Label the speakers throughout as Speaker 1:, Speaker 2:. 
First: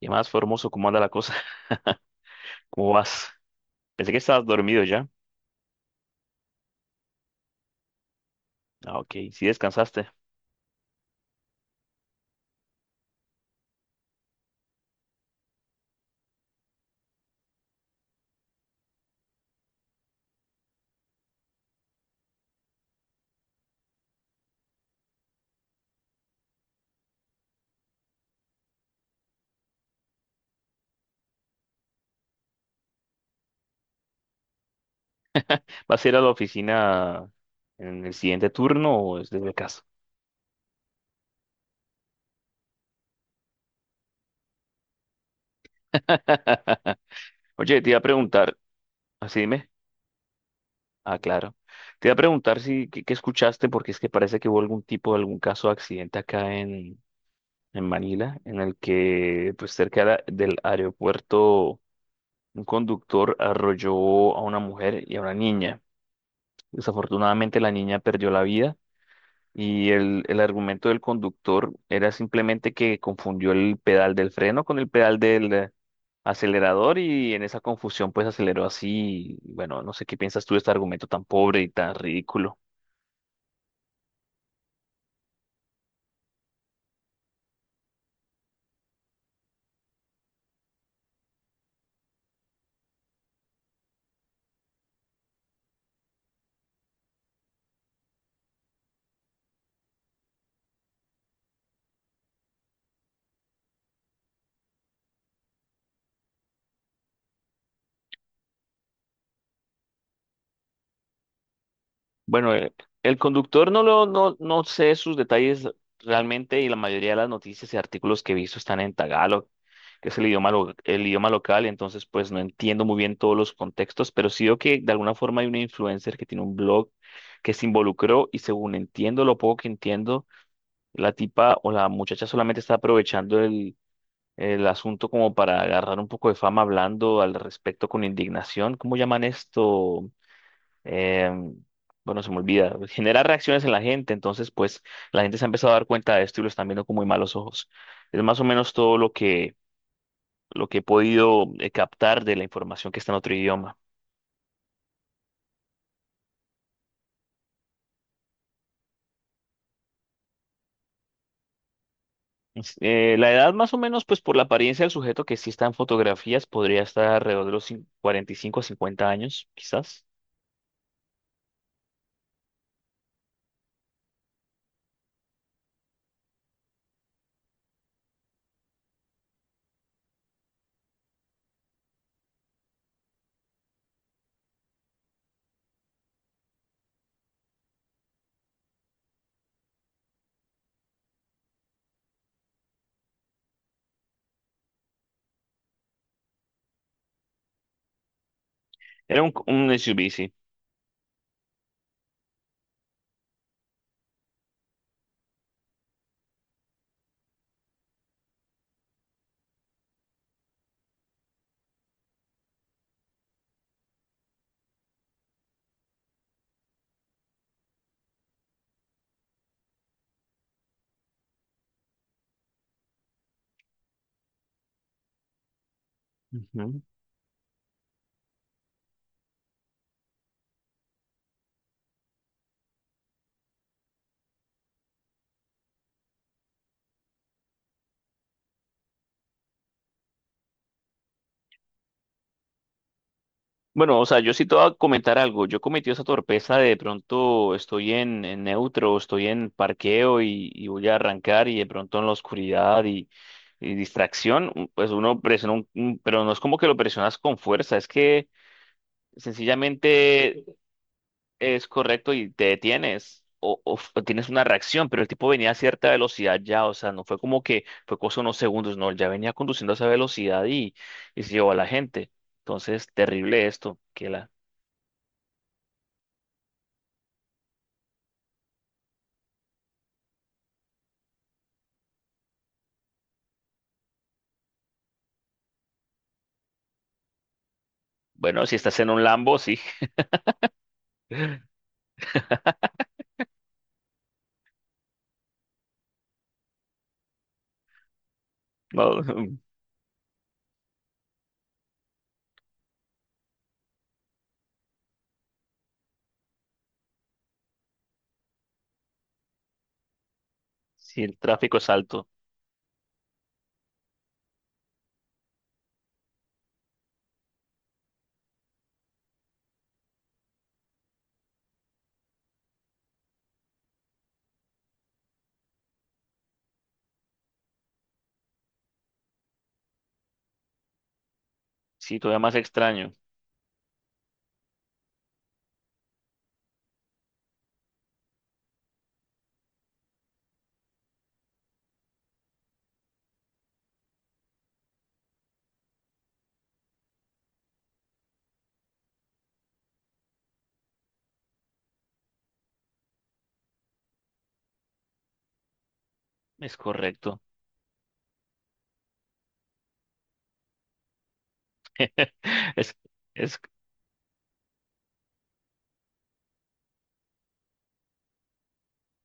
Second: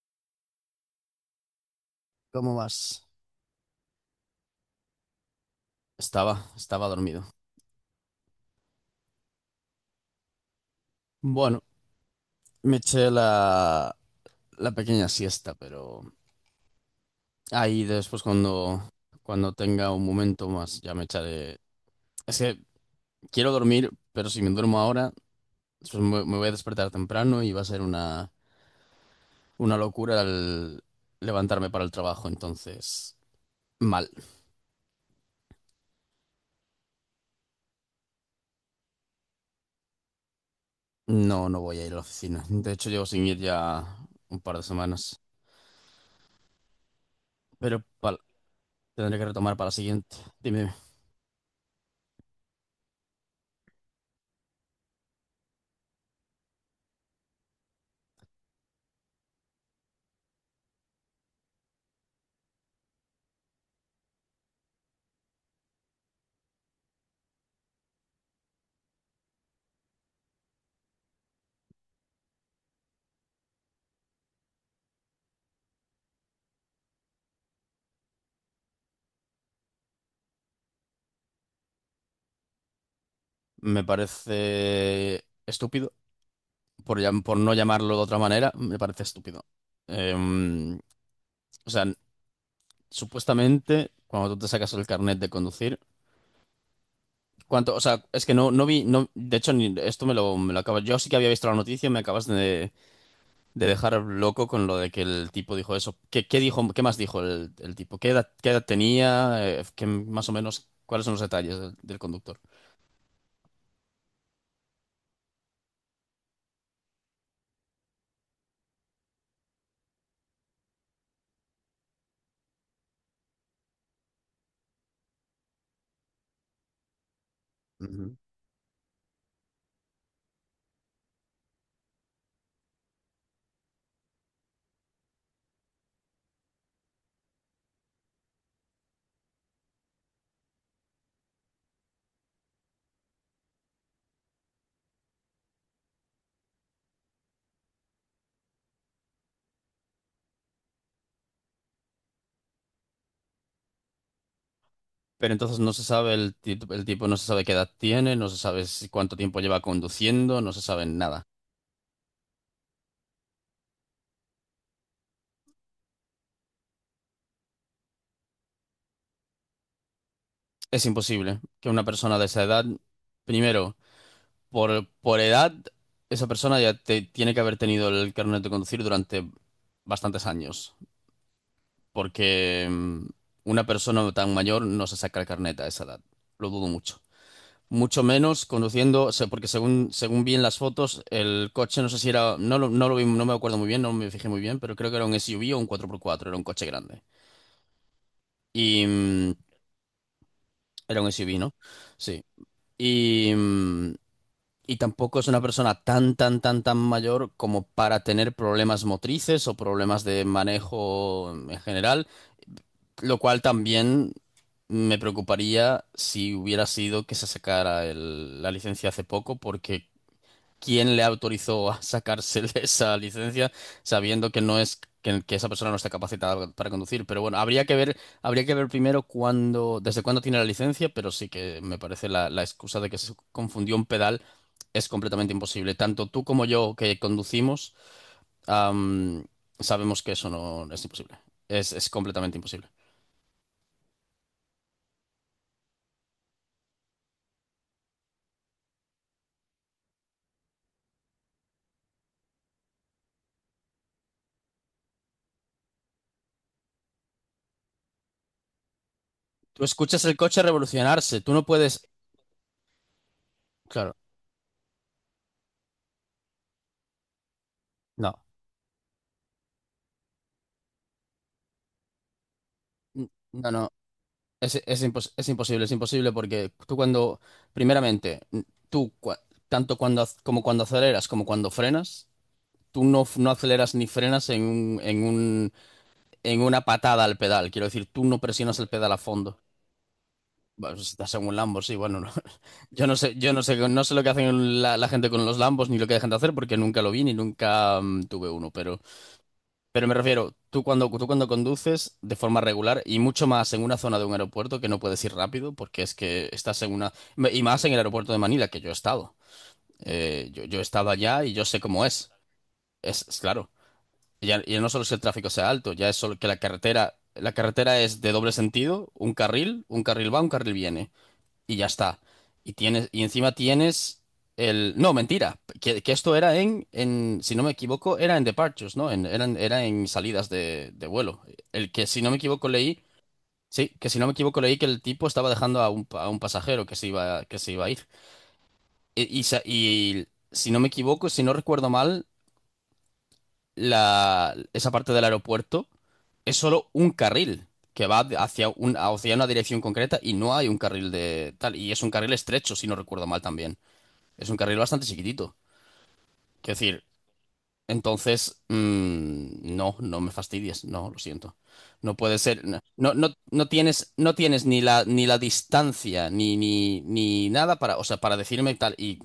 Speaker 1: ¿Qué más, Formoso? ¿Cómo anda la cosa?
Speaker 2: ¿Cómo
Speaker 1: ¿Cómo
Speaker 2: vas?
Speaker 1: vas? Pensé que estabas dormido ya.
Speaker 2: Estaba dormido.
Speaker 1: Ah, ok, sí descansaste.
Speaker 2: Bueno, me eché la pequeña siesta, pero ahí después cuando tenga un momento más ya me echaré. Es que quiero dormir, pero si me duermo ahora, pues me voy a despertar temprano y va a ser una locura el levantarme para el trabajo. Entonces, mal.
Speaker 1: ¿Vas a ir a la oficina en el siguiente turno o es desde casa?
Speaker 2: No, no voy a ir a la oficina. De hecho, llevo sin ir ya un par de semanas. Pero
Speaker 1: Oye, te iba a preguntar,
Speaker 2: tendré que
Speaker 1: así
Speaker 2: retomar para
Speaker 1: dime.
Speaker 2: la siguiente. Dime.
Speaker 1: Ah, claro. Te iba a preguntar si qué, qué escuchaste, porque es que parece que hubo algún caso de accidente acá en Manila, en el que, pues cerca de del aeropuerto, un conductor arrolló a una mujer y a una niña. Desafortunadamente la niña perdió la vida. Y el argumento del conductor era simplemente que confundió el pedal del freno con el pedal del acelerador, y en esa confusión pues aceleró así. Y bueno, no sé qué piensas tú de este argumento tan pobre y tan ridículo.
Speaker 2: Me parece estúpido, por, por no llamarlo de otra manera, me parece estúpido. Em, o sea, supuestamente, cuando tú te sacas el carnet de conducir, ¿cuánto? O sea, es que no, no vi, no, de hecho, ni, esto me lo acabas. Yo sí que había visto la noticia, me acabas de dejar loco con lo de que el tipo dijo eso. ¿Qué, qué dijo, qué más dijo el tipo? Qué edad tenía? ¿Qué- más o menos, ¿cuáles son los detalles del conductor?
Speaker 1: Bueno, el conductor no lo, no, no sé sus detalles realmente, y la mayoría de las noticias y artículos que he visto están en tagalo, que es el idioma, el idioma local, entonces pues no entiendo muy bien todos los contextos, pero sí veo que de alguna forma hay una influencer que tiene un blog que se involucró, y según entiendo, lo poco que entiendo, la tipa o la muchacha solamente está aprovechando el asunto como para agarrar un poco de fama hablando al respecto con indignación. ¿Cómo llaman esto? em, bueno, se me olvida, genera reacciones en la gente, entonces pues la gente se ha empezado a dar cuenta de esto y lo están viendo con muy malos ojos. Es más o menos todo lo que he podido captar de la información que está en otro idioma.
Speaker 2: Pero entonces no se sabe el tipo, no se sabe qué edad tiene, no se sabe si- cuánto tiempo lleva conduciendo, no se sabe nada.
Speaker 1: La edad más o menos, pues por la apariencia del sujeto que sí está en fotografías, podría estar alrededor de los 45 a 50 años, quizás.
Speaker 2: Es imposible que una persona de esa edad, primero, por edad, esa persona ya te- tiene que haber tenido el carnet de conducir durante bastantes años, porque una persona tan mayor no se saca el carnet a esa edad. Lo dudo mucho. Mucho menos conduciendo, o sea, porque según, según vi en las fotos, el coche no sé si era, no lo vi, no me acuerdo muy bien, no me fijé muy bien, pero creo que era un SUV o un cuatro por cuatro era un coche grande. Y
Speaker 1: Era un SUV, sí.
Speaker 2: era un SUV, ¿no? Sí. Y, y tampoco es una persona tan, tan, tan, tan mayor como para tener problemas motrices o problemas de manejo en general, lo cual también me preocuparía si hubiera sido que se sacara la licencia hace poco, porque quién le autorizó a sacarse esa licencia sabiendo que no es que esa persona no está capacitada para
Speaker 1: Ujú.
Speaker 2: conducir. Pero bueno, habría que ver primero cuándo, desde cuándo tiene la licencia, pero sí que me parece la excusa de que se confundió un pedal es completamente imposible. Tanto tú como yo que conducimos, am, sabemos que eso no es imposible. Es completamente imposible.
Speaker 1: Bueno, o sea, yo sí te voy a comentar algo. Yo cometí esa torpeza de pronto estoy en neutro, estoy en parqueo, y voy a arrancar y de pronto en la oscuridad y distracción, pues uno presiona pero no es como que lo presionas con fuerza, es que
Speaker 2: Tú escuchas el coche
Speaker 1: sencillamente
Speaker 2: revolucionarse, tú no
Speaker 1: es
Speaker 2: puedes...
Speaker 1: correcto y te detienes o,
Speaker 2: Claro,
Speaker 1: o tienes una reacción, pero el tipo venía a cierta velocidad ya, o sea, no fue como que fue cosa
Speaker 2: no.
Speaker 1: de unos segundos, no, él ya venía conduciendo a esa velocidad y se llevó a la gente. Entonces, terrible
Speaker 2: No, no.
Speaker 1: esto, que la...
Speaker 2: Es imposible, es imposible porque tú primeramente, tú tanto cuando como cuando aceleras como cuando frenas, tú no aceleras ni frenas en un, en una patada al pedal. Quiero decir, tú no
Speaker 1: Bueno, si
Speaker 2: presionas el
Speaker 1: estás en
Speaker 2: pedal a
Speaker 1: un Lambo,
Speaker 2: fondo.
Speaker 1: sí.
Speaker 2: Bueno, si estás en un Lambo, sí, bueno, no. Yo no sé, no sé lo que hacen la gente con los Lambos ni lo que dejan de hacer porque nunca lo vi ni nunca tuve uno,
Speaker 1: No,
Speaker 2: pero me refiero, tú tú cuando conduces de forma regular y mucho más en una zona de un aeropuerto que no puedes ir rápido porque es que estás en una... Y más en el aeropuerto de Manila, que yo he estado. Yo he estado
Speaker 1: si el
Speaker 2: allá y yo
Speaker 1: tráfico
Speaker 2: sé
Speaker 1: es
Speaker 2: cómo
Speaker 1: alto.
Speaker 2: es. Es claro. Ya no solo es que el tráfico sea alto, ya es solo que la carretera... La carretera es de doble sentido, un carril va, un carril viene y ya está. Y tienes, y encima tienes el. No, mentira. Que esto era si no me equivoco, era en departures, ¿no? En, eran, era en salidas de vuelo. El que,
Speaker 1: Sí,
Speaker 2: si no me
Speaker 1: todavía más
Speaker 2: equivoco, leí.
Speaker 1: extraño.
Speaker 2: Sí, que si no me equivoco, leí que el tipo estaba dejando a un, a un pasajero que se iba a ir. Y y si no me equivoco, si no recuerdo mal, esa parte del aeropuerto es solo un carril que va hacia una dirección concreta y no hay un carril de tal. Y es un carril estrecho, si no recuerdo mal también. Es un carril bastante chiquitito. Quiero
Speaker 1: Es
Speaker 2: decir,
Speaker 1: correcto.
Speaker 2: entonces, no, no me fastidies. No, lo siento. No puede ser. No,
Speaker 1: Es,
Speaker 2: no,
Speaker 1: es...
Speaker 2: no tienes, no tienes ni ni la distancia, ni nada para, o sea, para decirme tal. Y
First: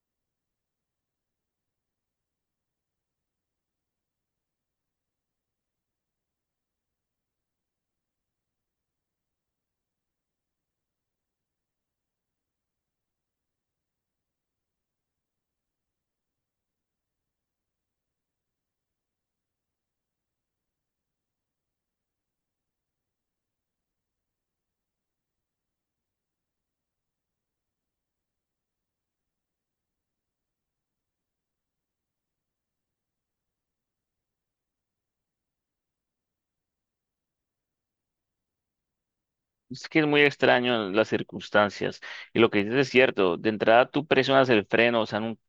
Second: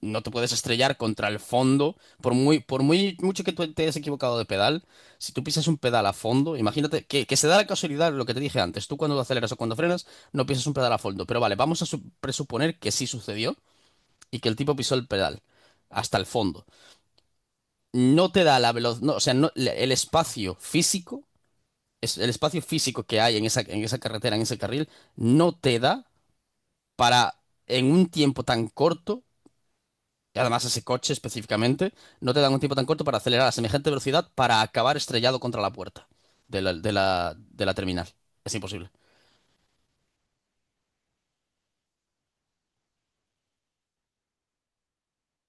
Speaker 2: no te puedes estrellar contra el fondo. Por muy mucho que tú te hayas equivocado de pedal, si tú pisas un pedal a fondo, imagínate que se da la casualidad lo que te dije antes. Tú cuando aceleras o cuando frenas, no pisas un pedal a fondo. Pero vale, vamos a presuponer que sí sucedió y que el tipo pisó el pedal hasta el fondo. No te da la velocidad, no, o sea, no- el espacio físico, el espacio físico que hay en esa carretera, en ese carril, no te da para, en un tiempo tan corto, y además ese coche específicamente, no te da un tiempo tan corto para acelerar a semejante velocidad para acabar estrellado contra la puerta de la terminal. Es imposible.
Speaker 1: Es que es muy extraño las circunstancias. Y lo que dices es cierto. De entrada, tú presionas el freno, o sea, en un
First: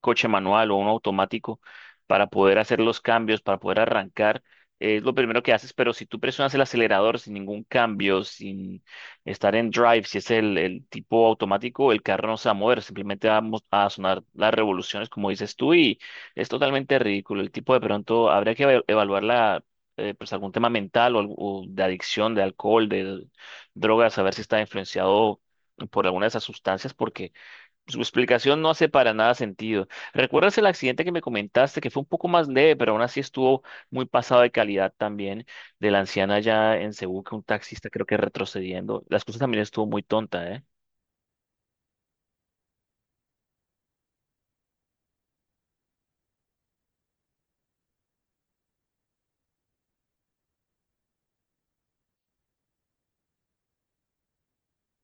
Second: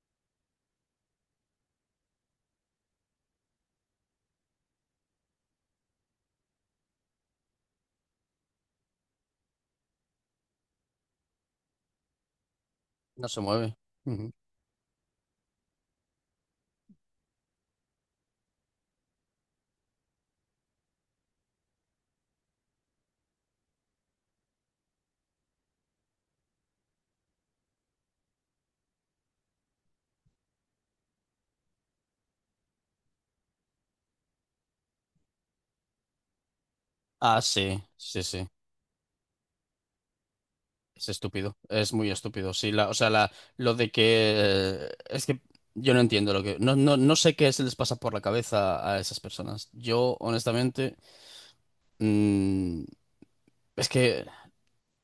Speaker 1: coche manual o un automático, para poder hacer los cambios, para poder arrancar. Es lo primero que haces, pero si tú presionas el acelerador sin ningún cambio, sin estar en drive, si es el tipo automático, el carro no se va a mover,
Speaker 2: No
Speaker 1: simplemente va
Speaker 2: se
Speaker 1: a
Speaker 2: mueve.
Speaker 1: a sonar
Speaker 2: Ujú.
Speaker 1: las revoluciones, como dices tú, y es totalmente ridículo. El tipo de pronto habría que evaluar la pues algún tema mental o, o de adicción, de alcohol, de drogas, a ver si está influenciado por alguna de esas sustancias, porque su explicación no hace para nada sentido. ¿Recuerdas el accidente que me comentaste, que fue un poco más leve, pero aún así estuvo muy pasado de calidad también, de la anciana allá en Cebú que
Speaker 2: Ah,
Speaker 1: un
Speaker 2: sí,
Speaker 1: taxista creo que
Speaker 2: sí, sí.
Speaker 1: retrocediendo? Las cosas también estuvo muy tonta, ¿eh?
Speaker 2: Es estúpido, es muy estúpido. Sí, la, o sea, la, lo de que es que yo no entiendo lo que no, no, no sé qué se les pasa por la cabeza a esas personas. Yo, honestamente, mm, es que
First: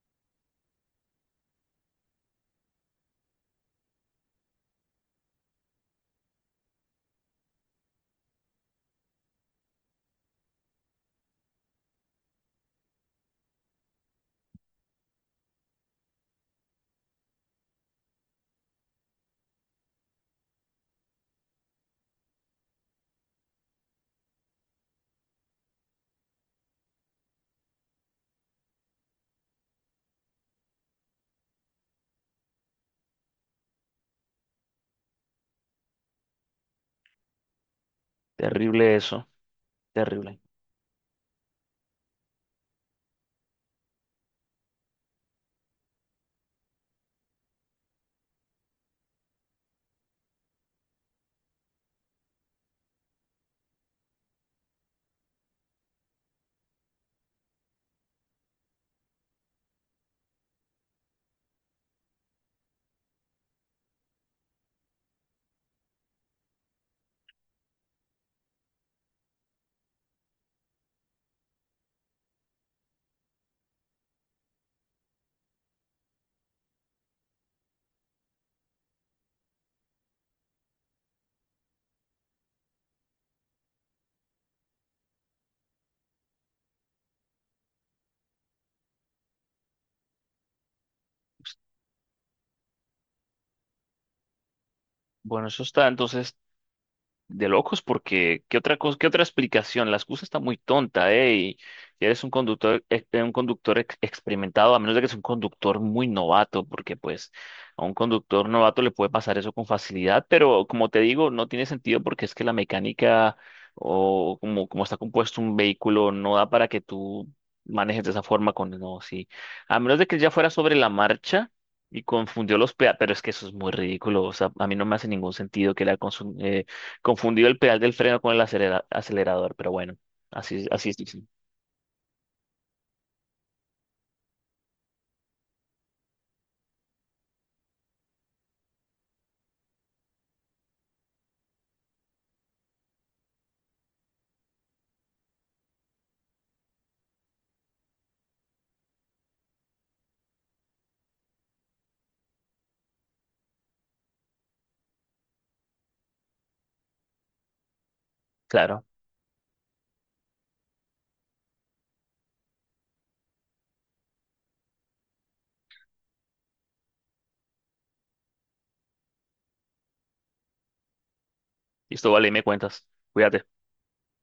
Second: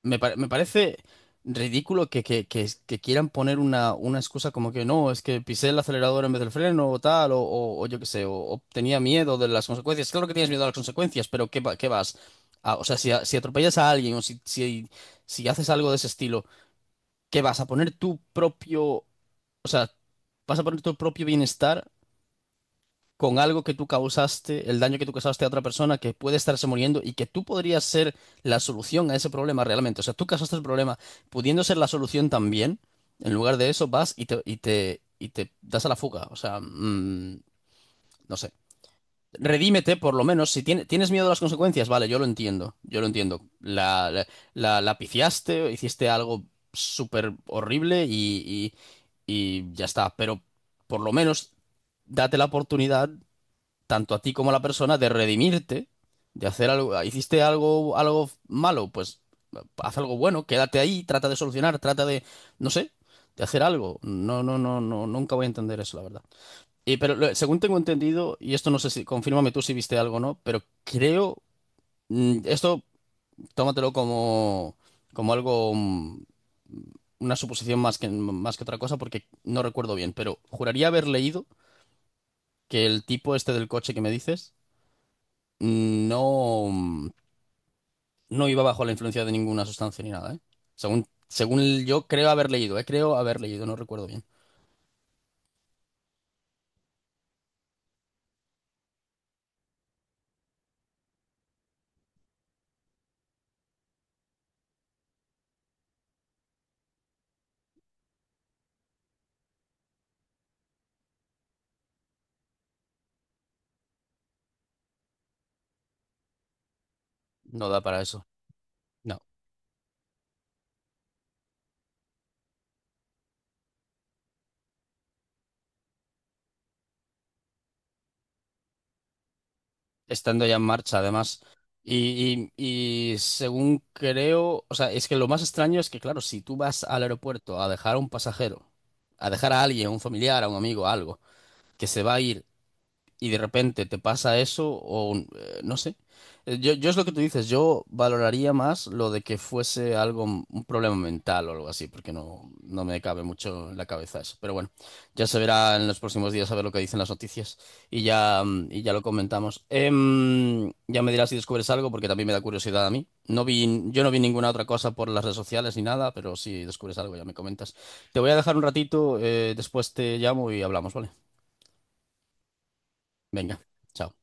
Speaker 2: me parece ridículo que quieran poner una excusa como que no, es que pisé el acelerador en vez del freno o tal, o yo qué sé, o tenía miedo de las consecuencias. Claro que tienes miedo a las consecuencias, pero ¿qué, va- qué vas? Ah, o sea, si, a- si atropellas a alguien o si haces algo de ese estilo que vas a poner tu propio, o sea, vas a poner tu propio bienestar con algo que tú causaste, el daño que tú causaste a otra persona que puede estarse muriendo y que tú podrías ser la solución a ese problema realmente. O sea, tú causaste el problema pudiendo ser la solución también. En lugar de eso vas y te das a la fuga. O sea, no sé.
Speaker 1: Terrible eso,
Speaker 2: Redímete, por lo
Speaker 1: terrible.
Speaker 2: menos. Si tienes miedo a las consecuencias, vale, yo lo entiendo. Yo lo entiendo. La pifiaste, hiciste algo súper horrible y ya está. Pero por lo menos date la oportunidad, tanto a ti como a la persona, de redimirte, de hacer algo. Hiciste algo, algo malo, pues haz algo bueno, quédate ahí, trata de solucionar, trata de, no sé, de hacer algo. No, no, no, no, nunca voy a entender eso, la verdad. Y pero según tengo entendido, y esto no sé si, confírmame tú si viste algo o no, pero creo, esto tómatelo como, como algo, una suposición más que otra cosa, porque no recuerdo bien, pero juraría haber leído que el tipo este del coche que me dices mm, no, mm, no iba bajo la influencia de ninguna sustancia ni nada, ¿eh? Según, según yo creo haber leído, ¿eh? Creo haber leído, no recuerdo bien.
Speaker 1: Bueno, eso está. Entonces, de locos porque ¿qué otra cosa, qué otra explicación? La excusa está muy tonta, ¿eh? Y si eres un conductor, un conductor experimentado, a menos de que es un conductor muy novato, porque pues a un conductor novato le puede pasar eso con facilidad, pero como te digo, no tiene sentido porque es que la mecánica o como, como está compuesto un vehículo no da para que tú
Speaker 2: No da para
Speaker 1: manejes de esa
Speaker 2: eso.
Speaker 1: forma con, no,
Speaker 2: No.
Speaker 1: sí. A menos de que ya fuera sobre la marcha. Y confundió los peatones, pero es que eso es muy ridículo, o sea, a mí no me hace ningún sentido que la... Confundido el pedal del freno con el acelerador, pero bueno,
Speaker 2: Estando ya en
Speaker 1: así, así es
Speaker 2: marcha,
Speaker 1: difícil.
Speaker 2: además. Y según creo, o sea, es que lo más extraño es que, claro, si tú vas al aeropuerto a dejar a un pasajero, a dejar a alguien, a un familiar, a un amigo, a algo, que se va a ir y de repente te pasa eso o un- no sé. Yo es lo que tú dices, yo valoraría más lo de que fuese algo, un problema mental o algo así, porque no, no me cabe mucho en la cabeza eso. Pero bueno, ya se verá en los próximos días a ver lo que dicen las noticias y ya, y
Speaker 1: Claro.
Speaker 2: ya lo comentamos. Ya me dirás si descubres algo, porque también me da curiosidad a mí. No vi, yo no vi ninguna otra cosa por las redes sociales ni nada, pero si descubres algo ya me comentas. Te voy a dejar un ratito, después te llamo y hablamos, ¿vale?
Speaker 1: Listo, vale, me cuentas. Cuídate.
Speaker 2: Venga, chao.